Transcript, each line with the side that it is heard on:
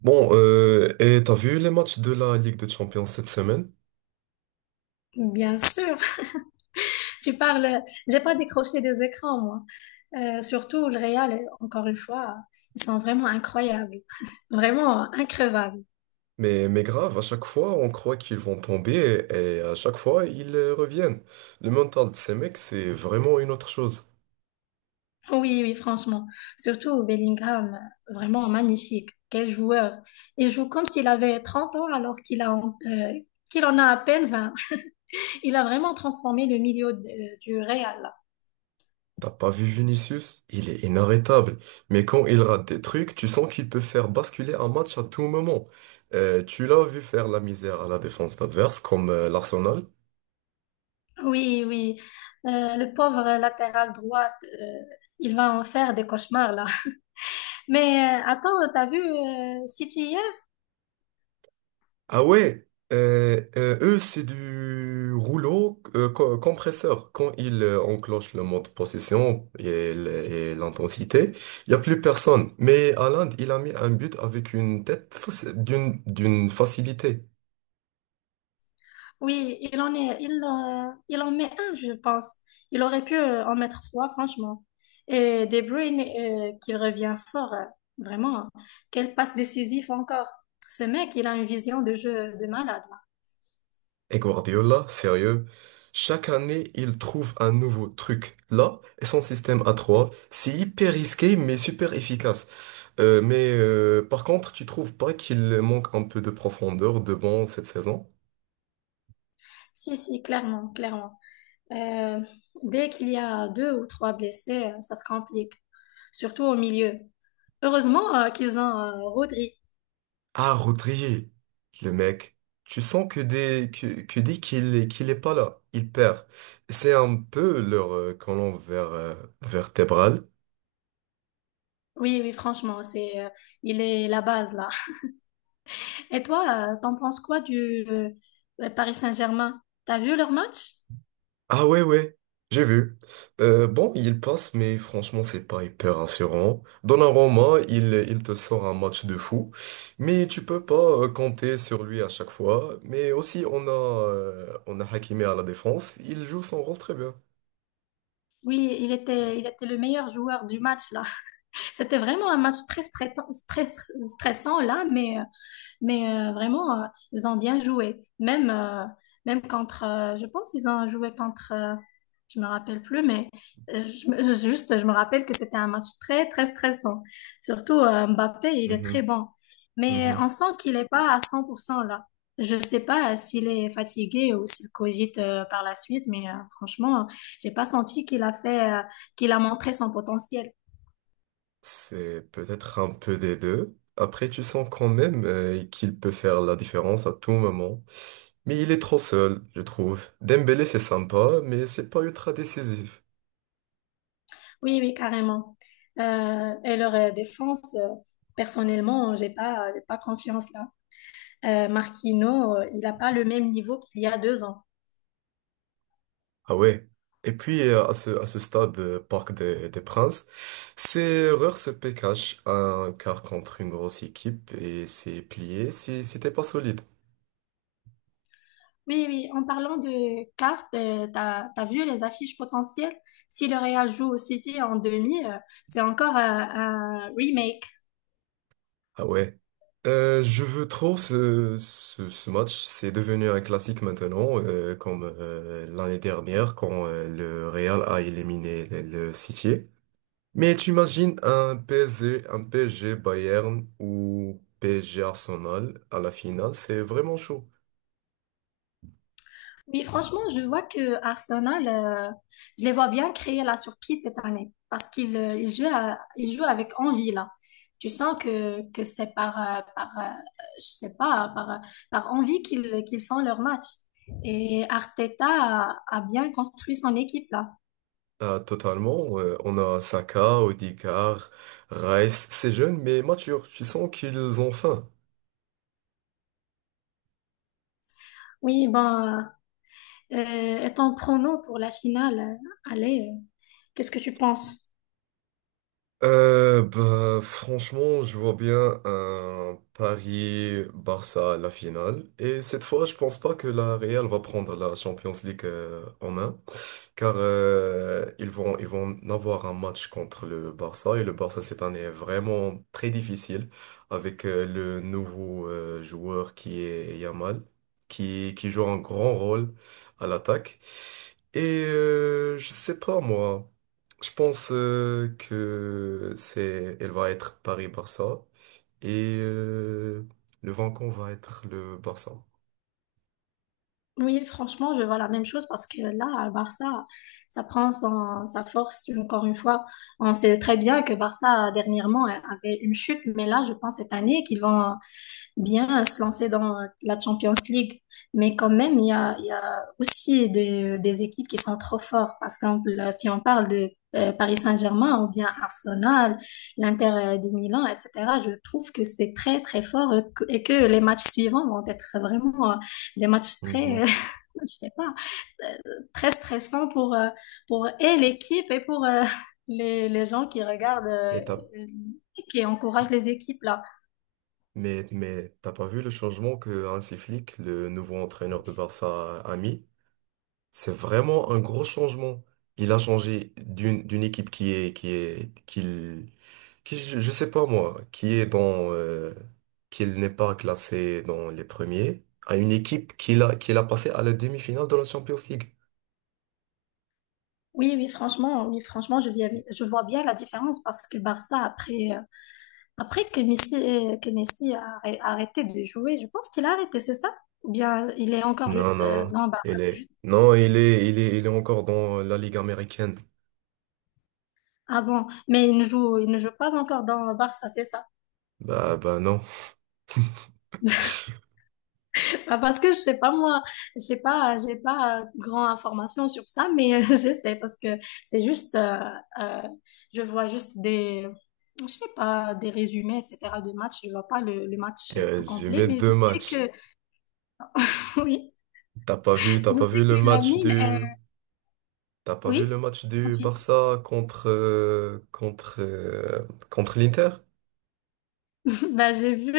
right: Bon, et t'as vu les matchs de la Ligue des Champions cette semaine?
left: Bien sûr, tu parles. J'ai pas décroché des écrans, moi. Surtout le Real, encore une fois, ils sont vraiment incroyables, vraiment increvables.
right: Mais grave, à chaque fois, on croit qu'ils vont tomber et à chaque fois, ils reviennent. Le mental de ces mecs, c'est vraiment une autre chose.
left: Oui, oui, franchement. Surtout Bellingham, vraiment magnifique. Quel joueur. Il joue comme s'il avait 30 ans alors qu'il a, qu'il en a à peine 20. Il a vraiment transformé du Real.
right: T'as pas vu Vinicius? Il est inarrêtable. Mais quand il rate des trucs, tu sens qu'il peut faire basculer un match à tout moment. Tu l'as vu faire la misère à la défense adverse, comme l'Arsenal.
left: Oui, oui. Le pauvre latéral droite, il va en faire des cauchemars là. Mais attends, t'as vu City hier?
right: Ah ouais, eux, c'est du rouleau compresseur. Quand ils enclenchent le mode possession et l'intensité, il n'y a plus personne. Mais Haaland, il a mis un but avec une tête d'une facilité.
left: Oui, il en met un, je pense. Il aurait pu en mettre trois, franchement. Et De Bruyne qui revient fort, vraiment. Quelle passe décisive encore. Ce mec, il a une vision de jeu de malade. Là.
right: Et Guardiola, sérieux, chaque année, il trouve un nouveau truc. Là, et son système à 3, c'est hyper risqué, mais super efficace. Mais par contre, tu trouves pas qu'il manque un peu de profondeur de banc cette saison?
left: Si, si, clairement, clairement. Euh, Dès qu'il y a deux ou trois blessés, ça se complique, surtout au milieu. Heureusement qu'ils ont Rodri.
right: Ah, Rodri, le mec, tu sens que dès qu'il est pas là, il perd. C'est un peu leur colonne vertébrale.
left: Oui, oui, franchement, il est la base là. Et toi, t'en penses quoi du Paris Saint-Germain? T'as vu leur match?
right: Ah ouais, ouais, j'ai vu. Bon, il passe, mais franchement, c'est pas hyper rassurant. Donnarumma, il te sort un match de fou, mais tu peux pas compter sur lui à chaque fois. Mais aussi, on a Hakimi à la défense, il joue son rôle très bien.
left: Oui, il était le meilleur joueur du match là. C'était vraiment un match très stressant, stressant là, mais mais vraiment, ils ont bien joué. Même, même contre, je pense qu'ils ont joué contre, je me rappelle plus, mais juste, je me rappelle que c'était un match très, très stressant. Surtout Mbappé, il est très
right: Mhm,
left: bon. Mais
right: mhm.
left: on sent qu'il n'est pas à 100% là. Je sais pas s'il est fatigué ou s'il cogite par la suite, mais franchement, j'ai pas senti qu'il a fait, qu'il a montré son potentiel.
right: C'est peut-être un peu des deux. Après, tu sens quand même qu'il peut faire la différence à tout moment. Mais il est trop seul, je trouve. Dembélé, c'est sympa, mais c'est pas ultra décisif.
left: Oui, oui, carrément. Et leur défense, personnellement, j'ai pas confiance là. Marquinhos, il a pas le même niveau qu'il y a 2 ans.
right: Ah ouais. Et puis, à ce stade, Parc des Princes, c'est Reurs PKH, un quart contre une grosse équipe, et c'est plié si, si t'es pas solide.
left: Oui, oui, en parlant de cartes, t'as vu les affiches potentielles? Si le Real joue au City en demi, c'est encore un remake.
right: Ah ouais. Je veux trop ce match. C'est devenu un classique maintenant, comme l'année dernière quand le Real a éliminé le City. Mais tu imagines un PSG, un PSG Bayern ou PSG Arsenal à la finale, c'est vraiment chaud.
left: Oui, franchement, je vois que Arsenal, je les vois bien créer la surprise cette année parce qu'ils ils jouent, ils jouent avec envie là. Tu sens que c'est par, je sais pas, par, euh, par envie qu'ils font leur match. Et Arteta a bien construit son équipe là.
right: Ah, totalement. On a Saka, Odegaard, Rice. C'est jeune mais mature. Tu sens qu'ils ont faim.
left: Oui, ben, étant prono pour la finale, allez, qu'est-ce que tu penses?
right: Bah, franchement, je vois bien un Paris-Barça à la finale. Et cette fois, je pense pas que la Real va prendre la Champions League en main. Car ils vont avoir un match contre le Barça et le Barça cette année est vraiment très difficile avec le nouveau joueur qui est Yamal qui joue un grand rôle à l'attaque. Et je sais pas moi, je pense que c'est elle va être Paris-Barça et le vainqueur va être le Barça.
left: Oui, franchement, je vois la même chose parce que là, à Barça, ça prend sa force encore une fois. On sait très bien que Barça, dernièrement, avait une chute, mais là, je pense cette année qu'ils vont bien se lancer dans la Champions League. Mais quand même, il y a aussi des équipes qui sont trop fortes. Par exemple, si on parle de Paris Saint-Germain ou bien Arsenal, l'Inter de Milan, etc., je trouve que c'est très, très fort et que les matchs suivants vont être vraiment des matchs très,
right: Mhm.
left: je sais pas, euh, très stressant pour et l'équipe et pour les gens qui regardent,
right: Mais t'as
left: qui encouragent les équipes là.
right: mais t'as pas vu le changement que Hansi Flick, le nouveau entraîneur de Barça, a mis? C'est vraiment un gros changement. Il a changé d'une équipe qui est qu'il qui je sais pas moi, qui est dans qu'il n'est pas classé dans les premiers, à une équipe qu'il a passé à la demi-finale de la Champions League.
left: Oui, oui, franchement, je vois bien la différence parce que Barça, après, après que Messi a arrêté de jouer, je pense qu'il a arrêté, c'est ça? Ou bien il est encore juste
right: Non, non,
left: dans Barça,
right: il
left: c'est
right: est
left: juste.
right: non, il est il est il est encore dans la Ligue américaine.
left: Ah bon, mais il ne joue pas encore dans Barça, c'est ça?
right: Bah non.
left: Ah, parce que je sais pas moi, j'ai pas grand information sur ça, mais je sais parce que c'est juste euh, je vois juste des je sais pas des résumés etc. de matchs, je vois pas le match
right: Il a
left: tout complet,
right: résumé
left: mais je
right: deux
left: sais
right: matchs.
left: que oui,
right: T'as pas vu, t'as
left: je
right: pas
left: sais
right: vu
left: que
right: le
left: la
right: match
left: mine est
right: du, t'as pas vu le
left: oui.
right: match du
left: Continue.
right: Barça contre l'Inter?
left: Bah, j'ai vu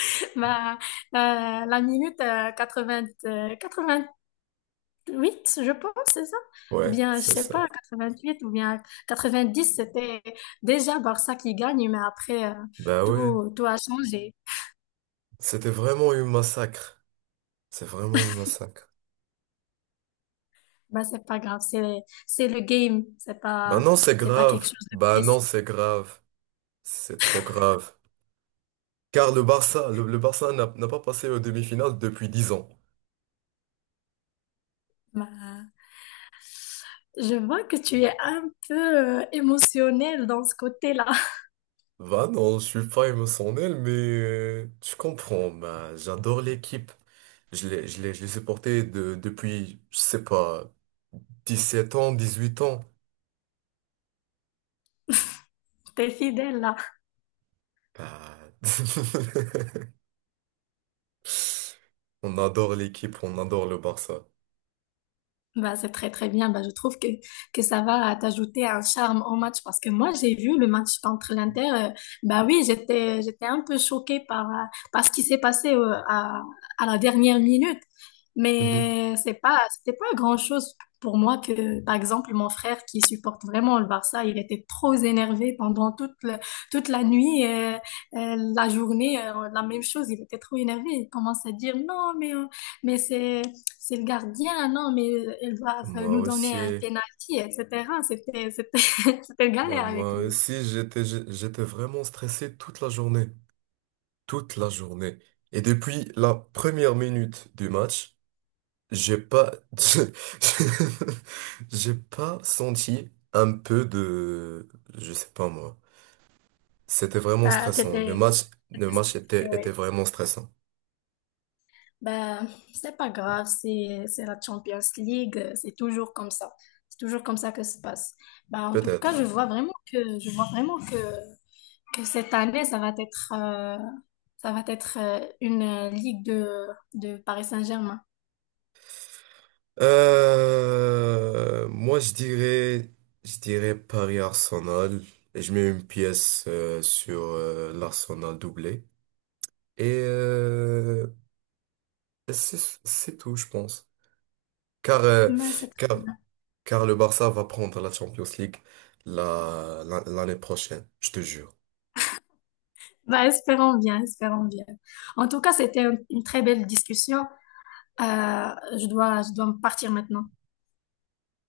left: bah, euh, la minute 80, huit, je pense, c'est ça?
right: Ouais,
left: Bien, je
right: c'est
left: sais
right: ça.
left: pas, 88 ou bien 90, c'était déjà Barça qui gagne, mais après,
right: Ben ouais,
left: tout, tout a changé.
right: c'était vraiment une massacre. C'est vraiment une massacre.
left: Bah, c'est pas grave, c'est le game,
right: Ben non, c'est
left: c'est pas quelque
right: grave.
left: chose de
right: Ben
left: précis.
right: non, c'est grave. C'est trop grave. Car le Barça, le Barça n'a pas passé aux demi-finales depuis 10 ans.
left: Bah, je vois que tu es un peu émotionnel dans ce côté-là.
right: Ben non, je suis pas émotionnel, mais tu comprends. Ben, j'adore l'équipe. Je l'ai supporté depuis, je sais pas, 17 ans, 18 ans.
left: T'es fidèle là.
right: Ah. On adore l'équipe, on adore le Barça.
left: Bah, c'est très très bien. Bah, je trouve que ça va t'ajouter un charme au match parce que moi j'ai vu le match contre l'Inter. Bah oui, j'étais un peu choquée par, par ce qui s'est passé à la dernière minute.
right: Mhm.
left: Mais c'était pas grand-chose pour moi que par exemple mon frère qui supporte vraiment le Barça, il était trop énervé pendant toute la nuit, la journée, la même chose. Il était trop énervé. Il commence à dire non mais mais c'est le gardien, non, mais ils doivent
right: Moi
left: nous donner un
right: aussi,
left: penalty, etc. C'était
right: bah
left: galère avec
right: moi
left: lui.
right: aussi, j'étais vraiment stressé toute la journée, toute la journée. Et depuis la première minute du match, j'ai pas, j'ai j'ai pas senti un peu de, je sais pas moi. C'était vraiment stressant. Le
left: T'étais,
right: match, le
left: t'étais
right: match
left: stressé,
right: était
left: ouais.
right: vraiment stressant.
left: Ben, c'est pas grave, c'est la Champions League, c'est toujours comme ça. C'est toujours comme ça que ça se passe. Ben, en tout cas,
right: Peut-être.
left: je vois vraiment que cette année, ça va être une ligue de Paris Saint-Germain.
right: Moi, je dirais Paris-Arsenal. Et je mets une pièce sur l'Arsenal doublé. Et euh, c'est c'est tout, je pense. Car, euh,
left: Ben, c'est
right: car, car, le Barça va prendre la Champions League l'année prochaine, je te jure.
left: bah, espérons bien, espérons bien. En tout cas, c'était une très belle discussion. Euh, je dois me partir maintenant.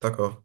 right: D'accord?